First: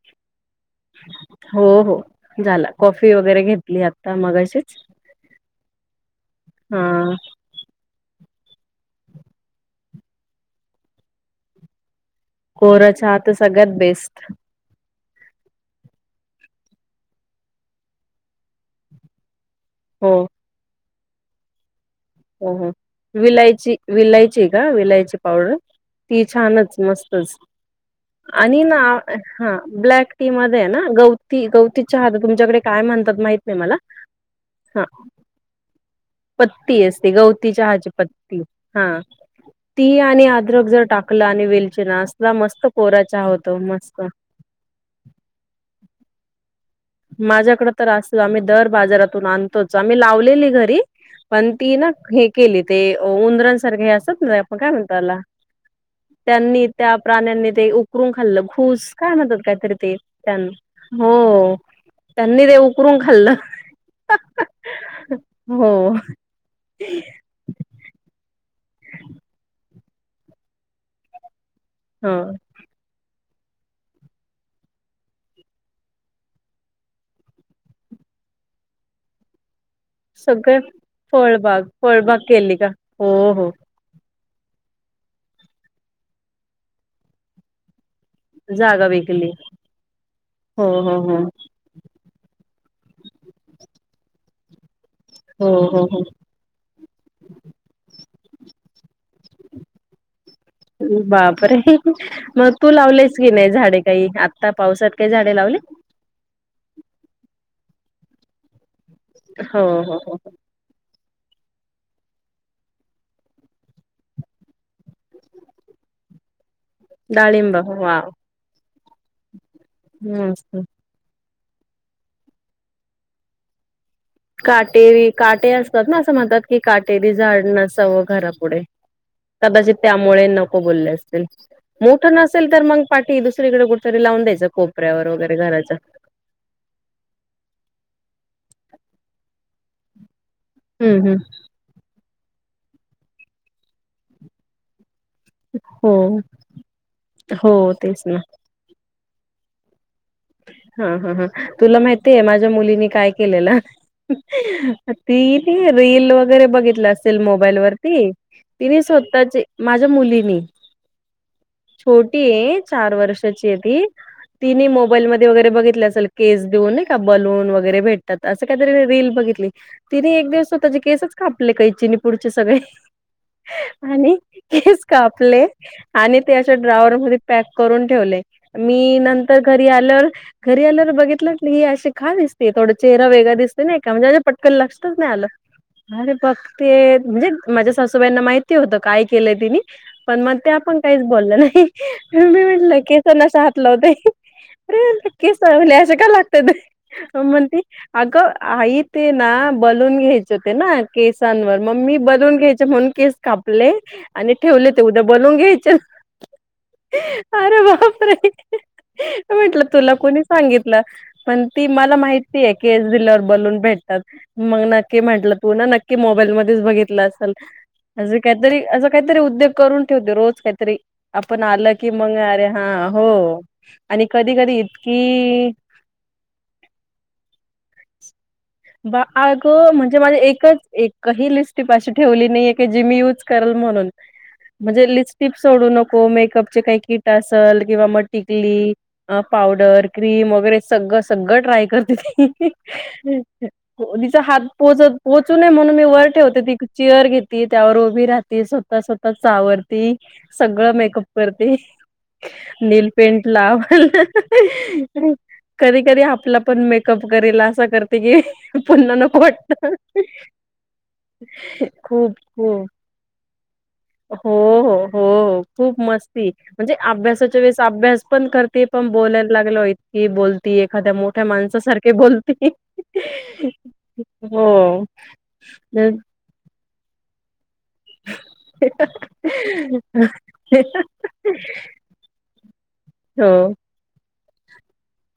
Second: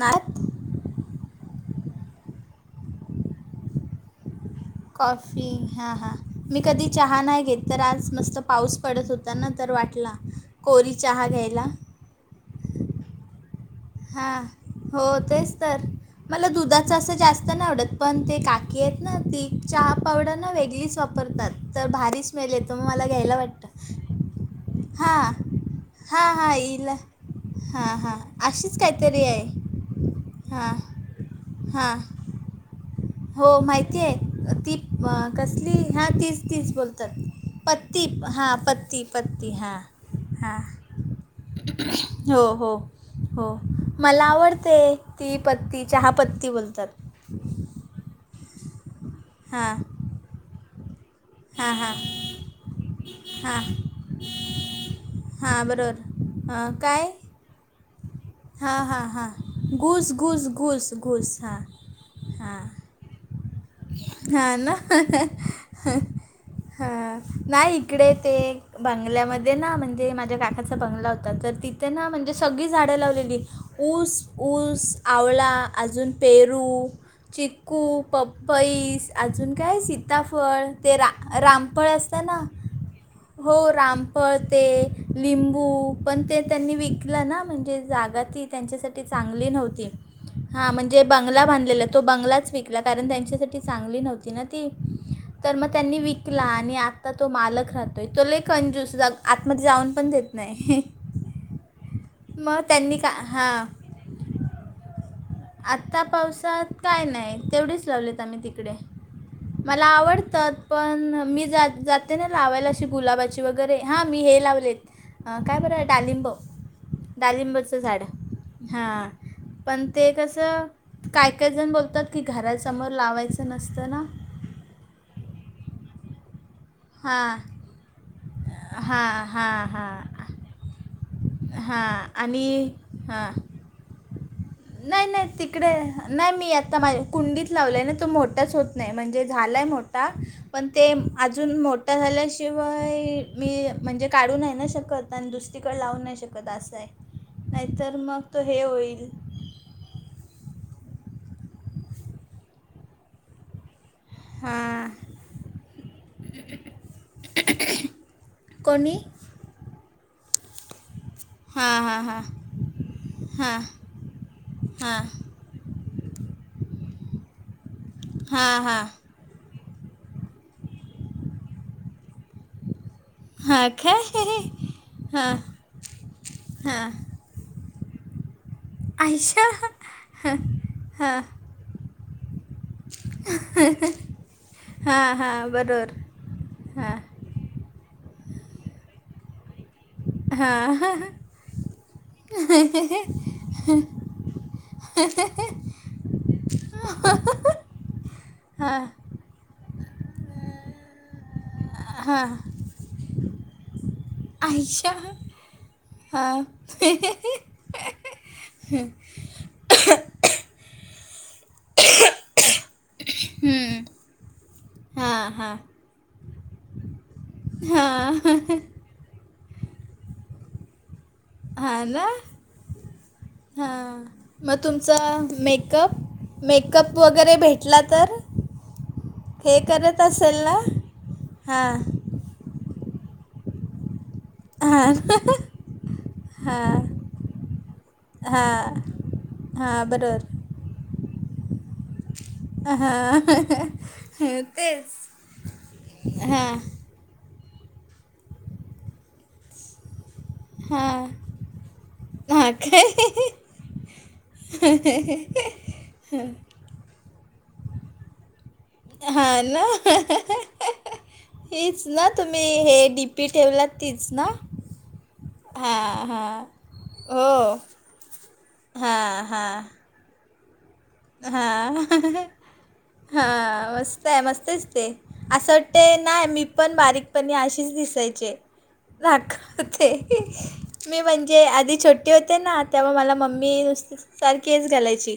नाय ओ. हो हो झाला कॉफी वगैरे जरा घेतली आता मगाशी. कॉफी हा हा मी हा कधी चहा नाय घेत. तर आज मस्त पाऊस पडत होता ना तर वाटला कोरी चहा घ्यायला कोरा चहा तर सगळ्यात बेस्ट. हा. हो तेच तर मला दुधाच असं जास्त नाही आवडत पण ते काकी आहेत ना ती चहा हो पावडर ना वेगळीच वापरतात तर भारी स्मे हा हा विलायची विलायची हे का विलायची हां पावडर? ती हां हां छानच इला मस्तच हां हां आणि अशीच काहीतरी आहे हा ब्लॅक टी मध्ये हां ना गवती गवती हां चहा तर तुमच्याकडे काय म्हणतात माहित हो नाही मला माहिती आहे ती कसली हा तीच तीच ती बोलतात असते गवती चहा चे पत्ती हां पत्ती पत्ती हां ती आणि हां अद्रक जर टाकलं आणि वेलचिना असला हो मस्त हो कोरा चहा हो होतो मस्त. मला आवडते ती पत्ती चहा पत्ती बोलतात. माझ्याकडे तर असत आम्ही दर बाजारातून हां आणतोच आम्ही लावलेली घरी. पण हां ती ना हां हे केली ते हां उंदरांसारखे हे असतात ना आपण काय म्हणतो ह्याला हां बरोबर. त्यांनी अं, त्या काय प्राण्यांनी ते उब उकरून खाल्लं हां घूस हां काय हां म्हणतात काहीतरी ते घूस घूस घूस त्यांना हो घूस हां त्यांनी ते उखरून खाल्लं. हा ना हो हा. नाही इकडे ते बंगल्यामध्ये ना म्हणजे माझ्या काकाचा बंगला होता तर ति ते ना म्हणजे ह सगळी झाडं लावलेली. ऊस ऊस आवळा अजून पेरू चिकू पप पईस अजून काय सी सगळे सीताफळ ते रा फळबाग रामफळ फळबाग असतं ना केली का हो हो राम फळते लिंबू पण ते त्यांनी विकलं ना म्हणजे जागा ति जागा त्यांच्यासाठी विकली चांगली नव्हती हो हा हो म्हणजे हो बंगला बांधलेला बंगलाच विकला त्यांच्या साठी चांगली नव्हती ना ती. हो तर मग हो त्यांनी हो विकला आणि आता तो मालक राहतोय तो लय कंजूस आतमध्ये जाऊन पण देत नाही हं बापरे मग तू का लावलेस की नाही हां झाडे काही आत्ता पावसात काही झाडे लावले? आत्ता पावसात काय नाही तेवढीच लावलीत आम्ही तिकडे हो मला हो हो आवडतं. पण मी ज जाते ना लावायला अशी गुलाबाची वगैरे हां मी हे लावलेत अ काय बरं डालिंब. डाळिंब वाव, हा. ते मस्त कसं काय काय जण बोलतात, की घरासमोर लावायचं नसतं ना? काटेरी काटे असतात ना असं म्हणतात की, काटेरी हां झाड नसावं घरापुढे. हां हां कदाचित हां त्यामुळे नको बोलले असतील, हां मोठं नसेल तर आणि मग पाठी हां दुसरीकडे कुठे? कुठ तरी लाऊन दद्याचं, नाही कोपऱ्यावर नाही वगैरे तिकडे घरायच्या. नाही मी आता माझ कुंडीत लावलंय ना, तो मोठाच होत नाही म्हणजे झालाय मोठा. पण ते हम्म हम्म अजून मोठं झाल्याशिवाय, मी म्हणजे काढू नाही ना शकत. आणि दुसरी कडे हो लावू नाही शकत असं आहे. हो नाहीतर तेच ना मग तो हे होईल, हा हा हां तुला माहितीय? माझ्या मुलीनि काय केलेलं? हां ती ती रीली वगैरे बघितलं असेल, मोबाईल वरती. तिनि कोणी स्वतः चे, माझ्या मुलींनी. हां हां हां छोटी आहे, चार वर्षाची आहे हां ती. तिने मोबा हां वगैरे बघितल असेल केस देऊन नाही का, बलून वगैरे भेटतात अस हां हां काहीतरी रील बघितलि असेल. तिने एक दिवस स्वतःचे केसच कापले, कैचिनी पुढचे सगळे. हां आणि काय केस हां कापले, आणि ते अशा हां ड्रावरमध्ये. पॅक करून ठेवले, मी नंतर आयशा घरी आल्यावर हां घरी आल्यावर हां बघितलं. ती अशी खान दिसते थोडा चेहरा वेगळा दिसते, एका म्हणजे अे पटकन लक्षातच हां नाही आलं. हां बरोबर अरे! बघते हां म्हणजे माझ्या सासूबाईंना माहिती होतं, काय केलंय तिने. पण मग त्या पण हां काहीच बोललं नाही, मी म्हटलं केसाना अश्या हात लावते. [unintelligible] म्हणती, आग आई हां ते. ते ना बलून घ्यायचे होते ना, केसांवर मग मी हां बलून घ्यायचे म्हणून केस. कापले! आणि ठेवले ते आयशा उद्या बलून घ्यायच, हां अरे बापरे! म्हटलं तुला कोणी सांगितलं, पण. ती मला माहितीय की, केस दिल्या वर बलून भेटतात मग नक्की हां म्हटलं, तू हां ना नक्की. की मोबाईल मध्येच बघितल असेल, अस हां काहीतरी अस काहीतरी उद्योग करून. होते रोज काहीतरी आपण आलं हां की ना मग अरे! हा! हो! हां आणि कधी मग कधी तुमचा इतकी. मेकअप? मेकअप वगैरे भेटला तर? बा अग हे म्हणजे करत माझे, असेल ना एकच एकही लिपस्टिक हां आशी. ठेवली नाहीे, की मी यूज करल म्हणून. म्हणजे हां लिपस्टिक सोडू नको मेकअपचे हां काही किट असेल किंवा मग हां टिकली. मग हां पावडर, क्रीम.. बरोबर वगैरे सगळं सगळं ट्राय करते ती. हां तिचा हात तेच पोहोचत पोचू नये, म्हणून मी वर ठेवते हां ती- चेअर घेत त्यावर उभी राहती, स्वतः स्वतः ता चा आ. सगळा हां मेकअप करती. हां काय नेलपेंट लाव [unintelligible] कधी कधी आपला पण मे कपकरीला असं करते कि, पुन्हा नको हां ना वाटत. हीच ना खूप, तुम्ही खूप, हे डी पी ठेवलात तीच ना हो हो हो हो खूप हां मस्ती हां म्हणजे, हो अभ्यासाच्या वेळेस अभ्यास पण करते पण हां बोलायला हां लागला हो ही बोलती एखाद्या मोठ्या माणसासारखे बोलती हा मस्त आहे हो मस्तच दिसते, असं वाटते नाही मी पण बारीकपणी. अशीच दिसायचे दाखवते. मी म्हणजे आधी छोटी होते ना, तेव्हा मला हो मम्मी नुसती सारखीच हेच घालायची.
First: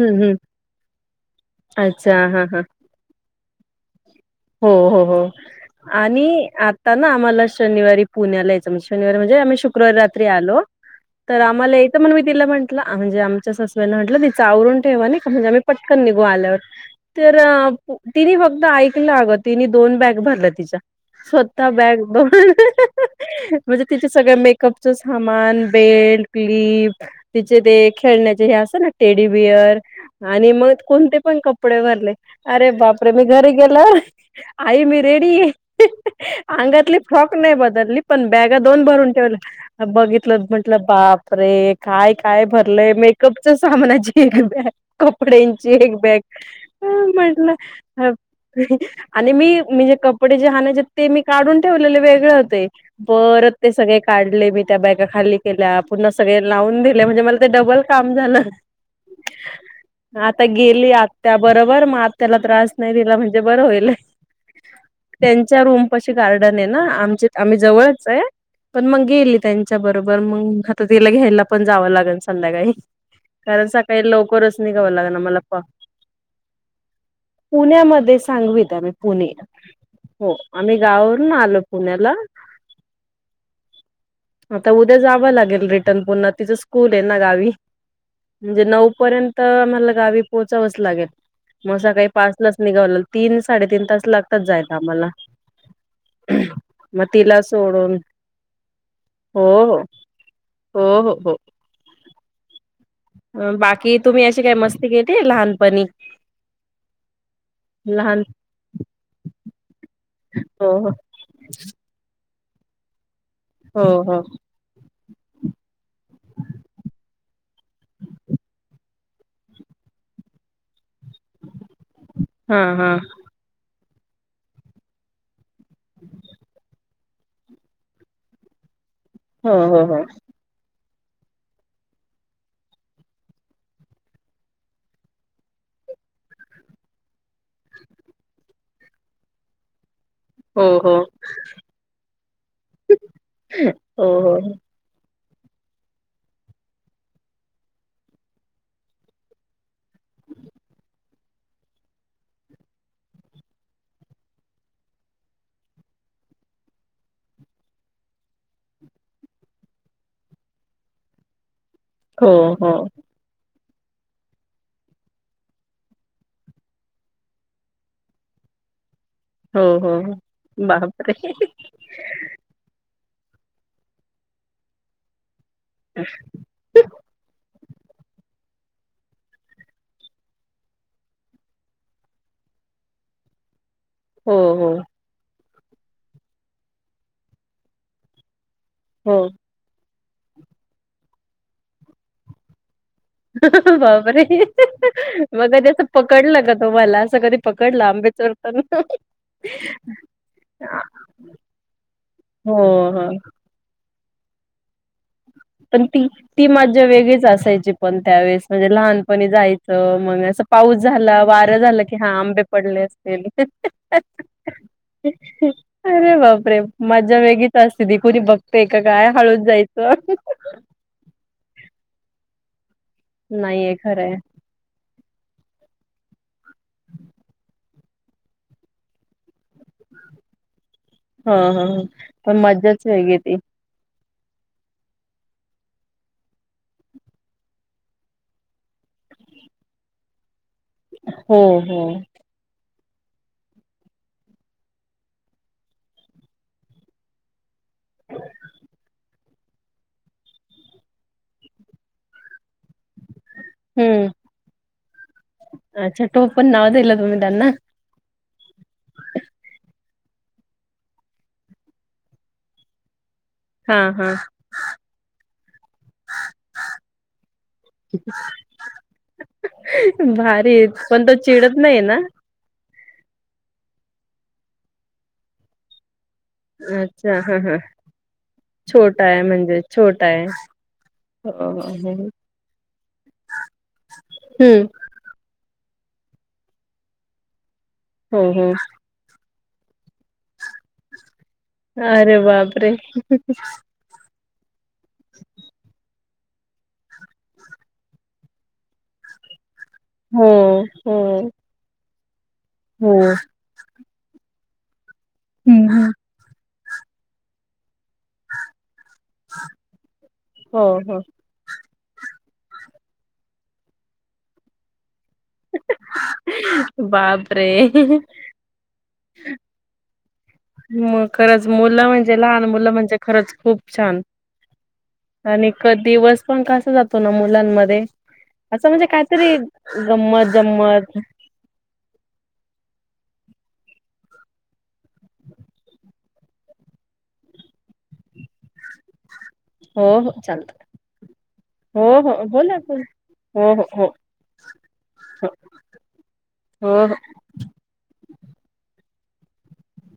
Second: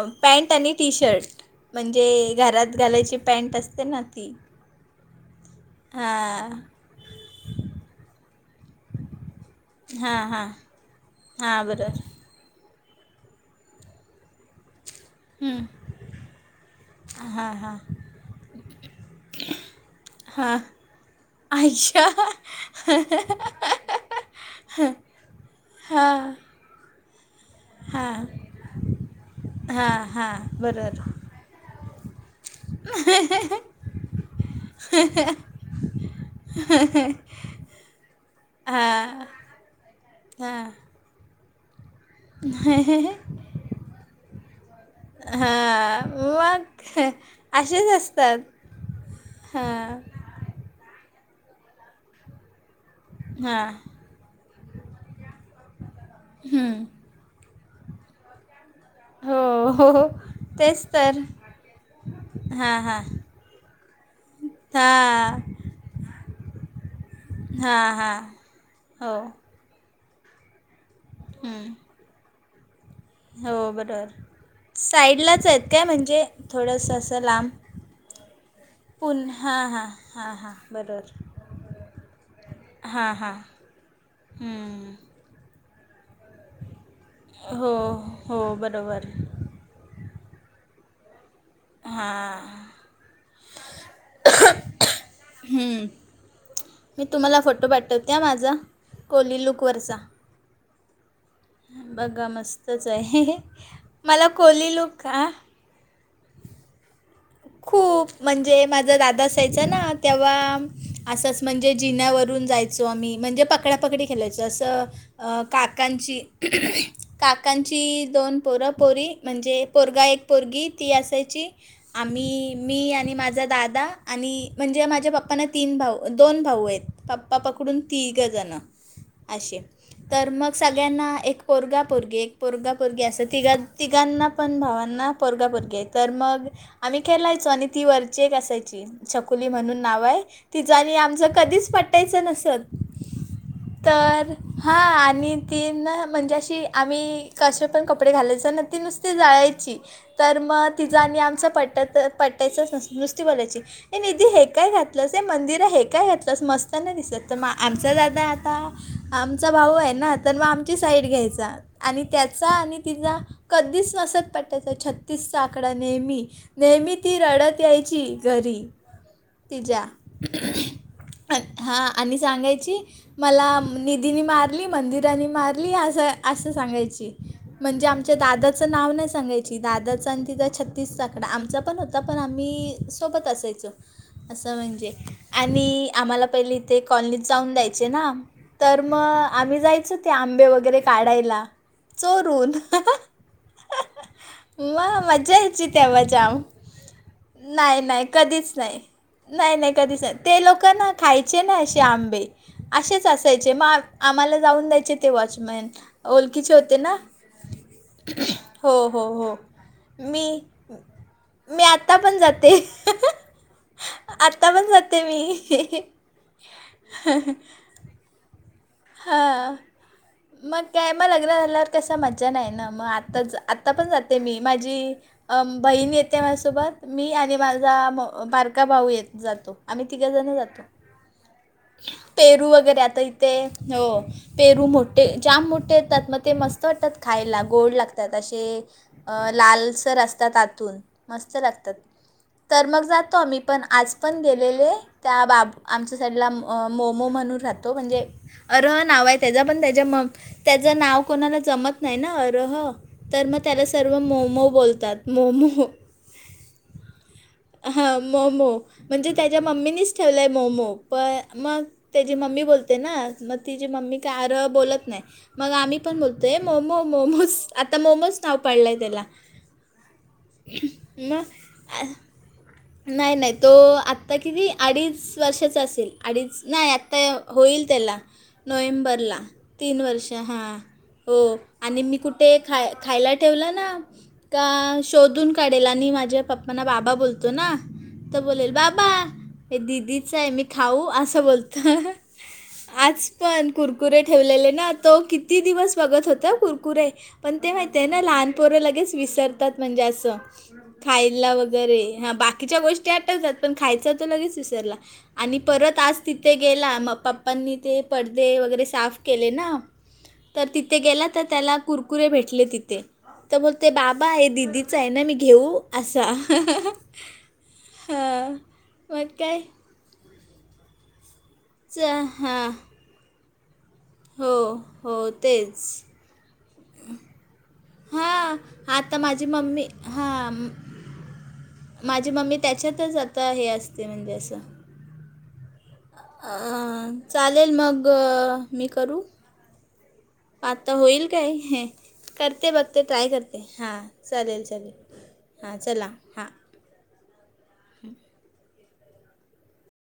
हम्म हम्म पॅन्ट आणि टी शर्ट म्हणजे अच्छा हा हा घरात घालायची पॅन्ट असते ना ती हो हो हो आणि हां आ ताना आम्हाला शनिवारी पुण्याला यायचं म्हणजे शनिवारी म्हणजे आम्ही शुकवारी हां रात्री हां आलो तर हां आम्हाला येतं बरोबर मण मी तिला म्हटलं म्हणजे आमच्या सासुबाईना म्हटलं तिच आवरून ठेवानी म्हणजे पटकन निघू आल्यावर तर तिनी फक्त ऐक ल अग तिनी दोन बॅग भरलं हां तिच्या स्वतः बॅग आयशा दोन म्हणजे तीच सगळ मेकअपचं सामान हां बेल्ट क्लिप तिचे ते खेळण्याचे हे असत ना टेडी बिअर हा हा आणि मग बरोबर कोणते पण कपडे भरले अरे बापरे मी घरी गेल आई मी रेडी ये अंगातली फ्रॉक नाही बदलली पण बॅगा दोन भरून हा ठेवलया बघितलंत हा म्हटलं बाप रे काय काय भरलंय मेकअपच्या सामनाची एक बॅग कपड्यांची एक हा बॅग मग हा म्हंटलं असेच असतात आणि मी म्हणजे हां कपडे जे आणायचे आहेत ते मी काढून ठेवलेले वेगळे होते परत हां ते सगळे काढले मी त्या बॅगा खाली केल्या पुन्हा सगळे लावून दिले म्हणजे मला ते डबल काम झालं हो हो हो आता तेच गेली तर आत्या बरोबर म आत्याला त्रास हां नाही हां दिला म्हण जे बर होईल हां त्यांच्या रूम पाशी गार्डन आहे ना आमच्या आम्ही हां जवळच हां हाय पण मग हो गेली त्यांच्या बरोबर मग आता तिला घ्यायला पण हम्म. जावं लागायचं संध्याकाळी हो कारण सकाळी बरोबर लवकरच निघाव लागनार मला साईडलाच प आहेत काय म्हणजे थोडंसं असं लांब पुण्यामध्येच सांगवित आम्ही पुणे पुन हां हां हो हां हां गावावरून आलो पुण्याला हा हा आता उद्या जावं लागेल रिटर्न पुन्हा तिचं स्कूल आहे ना गावी हो हो म्हणजे नऊ बरोबर पर्यंत मला गावी पोचावंच लागेल म सकाळी पाच लाच हां निघाव लागल तीन साडे तीन तास लागतात जायला आम्हाला हू मी मग तुम्हाला तिला फोटो सोडून पाठवते माझा कोली हो हो लुकवरचा हो हो हो बघा मस्तच हा अं, मला कोली लूक आ पनी खूप म्हणजे माझा दादा असायचा ना तेव्हा हो हो असं म्हणजे जिन्यावरून जायचो आम्ही म्हणजे हो पकडापकडी हो खेलायचो असं अ काकांची काकांची दोन पोरं पोरी म्हणजे पोरगा एक पोरगी ती असायची आम्ही हा मी हा आणि माझा दादा आणि म्हणजे माझ्या पप्पांना तीन भाऊ दोन भाऊ आहेत पप्पा पकडून तीघजन हो अशी हो हो तर मग सगळ्यांना एक पोरगा पोरगी एक पोरगा पोरगी असं तिघां तिघांना पण भावांना पोरगा पोरगी आहेत तर मग आम्ही खेलायचो आणि ती वरची एक असायची छकुली म्हणून नाव आहे हो तिजं आणी हो आमचं कधीच पटायचं नसत हो तर हां आणि ती ना म्हणजे अशी आम्ही कसे पण कपडे घालायच ना ती नुसती जळायची तर म तिच आणि आमच पटत पटायचा नसत नुसती बोलायची हे निधी हे काय घातलंस हे मंदिरा हे काय घातलंस मस्त नाय दिसत तर आमचा दादा आता आमचा भाऊ आहे ना तर मग आमची साईड घ्यायचा आणि हो हो त्याचा हो आणि तिचा, कधीच नसत पटत छत्तीसचा आकडा नेहमी. नेहमी ती रडत यायची घरी हो तिज्या हो हो. बापरे हां, आणि सांगायची, मला निधीनी मारली मंदिरानी मारली असं, अस असं सांगायची, म्हणजे आमच्या दादाचं नाव नाही सांगायची, दादाच आणि तिचा छत्तीसचा आक आमचा पण होता पण आम्ही सोबत असायचो, हो असं हो म्हणजे आणि आम्हाला पहिले इथे कॉलनीत जाऊन द्यायचे ना, तर हो मग आम्ही जायचो ते आंबे वगैरे काढायला, चोरून. बापरे! मग मजा मग ते यायची कसं तेव्हा जाम पकडलं का तुम्हाला असं कधी नाही पकडलं नाही आंबे कधीच नाही चोरताना..? नाही नाही कधीच नाही, ते लोकं आ ना खायचे ना असे आंबे, हो हो असेच असायचे ग आम्हाला जाऊन द्यायचे. [unintelligible] पण ती, ती ओळखीचे होते मजा ना वेगळीच असायची पण त्यावेळेस, म्हणजे हो हो लहानपणी हो जायची मग मी असं पाऊस झालं, वारं मी झालं की आत्ता हा, पण आंबे जाते पडले असतील. आत्ता पण जाते मी अरे बापरे! मजा वेगळीच. आसते ती, कुणी बघतय कि काय हळूच हां जायचं. मग काय, मग लग्न झाल्यावर कसं मज्जा नाही ना, मग आता आता नाहीये पण खरंय जाते मी, माझी अ बहीण येते माझ्यासोबत, मी आणि माझा बारका भाऊ येत जातो. आम्ही तिघं जणं जातो. हा हा ह पण पेरू वगैरे मजाच आता वेगळी इथे ती. हो. पेरू मोठे, जाम मोठे येतात मग ते मस्त वाटतात खायला गोड लागतात अशे. अं लालसर असतात आतून, मस्त हो लागतात. हो तर मग जातो आम्ही पण, आज पण गेलेले. त्या बाब आमच्या साईडला मोमो म्हणून राहतो म्हणजे अरह नाव ये त्याच, पण त्याच्या म त्याचं नाव कोणाला जमत नई ना अरह. तर मग त्याला सर्व हम्म मोमो बोलतात मोमो. अच्छा टोपण नाव दिलं तुम्ही त्यांना हां मोमो. म्हणजे त्याच्या मम्मीनीच ठेवलंय मोमो, पण मग त्याची मम्मी बोलते ना म. तिची हा मम्मी हा काय अरह बोलत नाय. मग आम्ही पण बोलतो, मोमो मोमोज आता मोमोज नाव पडलाय त्याला. भारीच पण तो चिडत नई ये ना. नाय नाय, तो आत्ता ना किती अडीच वर्षाचा असेल अडीच. नाय आत्ता, अच्छा हा हा होईल त्याला छोटा नो्हेंबरला आहे म्हणजे तीन छोटा वर्ष आहे. हां. हो, हो आणि मी हम्म कुठे खा खायला ठेवलं ना का शोधून काढेल, आणि माझ्या पप्पाना बाबा बोलतो ना, हो तर बोलेल हो. बाबा हे दिदीच मी खाऊ, आसं बोलतो, अरे बापरे! आज पण कुरकु. कुरे ठेवलेले ना, तो किती दिवस बघत होता हं कुरकुरे. पण ते माहितीये ना लहानपोरं लगेच विसर्. तात म्हणजे असं, हो, हो. खायला वगैरे हा बाकीच्या गोष्टी हो. आठवतात पण खायचा तो लगेच विसरला, आणि हं, परत हं. आज. तिथे गेला, मग पप्पांनी ते पडदे वगैरे साफ केले ना, तर हो, तिथे हो. गेला तर. त्याला कुरकुरे भेटले तिथे,, तर बोलते बाबा हे दिदी [unintelligible] ना मी घेऊ असा. बाप रे. हां मग काय. मग खरंच च मुलं म्हणजे लहान हां मुलं म्हणजे खरंच खूप छान. हो हो. आणि तेच क दिवस पण कसा जातो ना मुलांमध्ये. हां, असं म्हणजे आता काय माझी तरी मम्मी हां, गंमत म- जंमत. माझी मम्मी त्याच्यातच आता हे असते म्हणजे अस. अं चालेल मग मी करू. हो, हो चालतं. आता होईल काय हे. हो, हो. करते बोला, बघते बोला. ट्राय करते हो, हो, हां हो, चालेल हो, चालेल हां चला. हां हो हो. [unintelligible]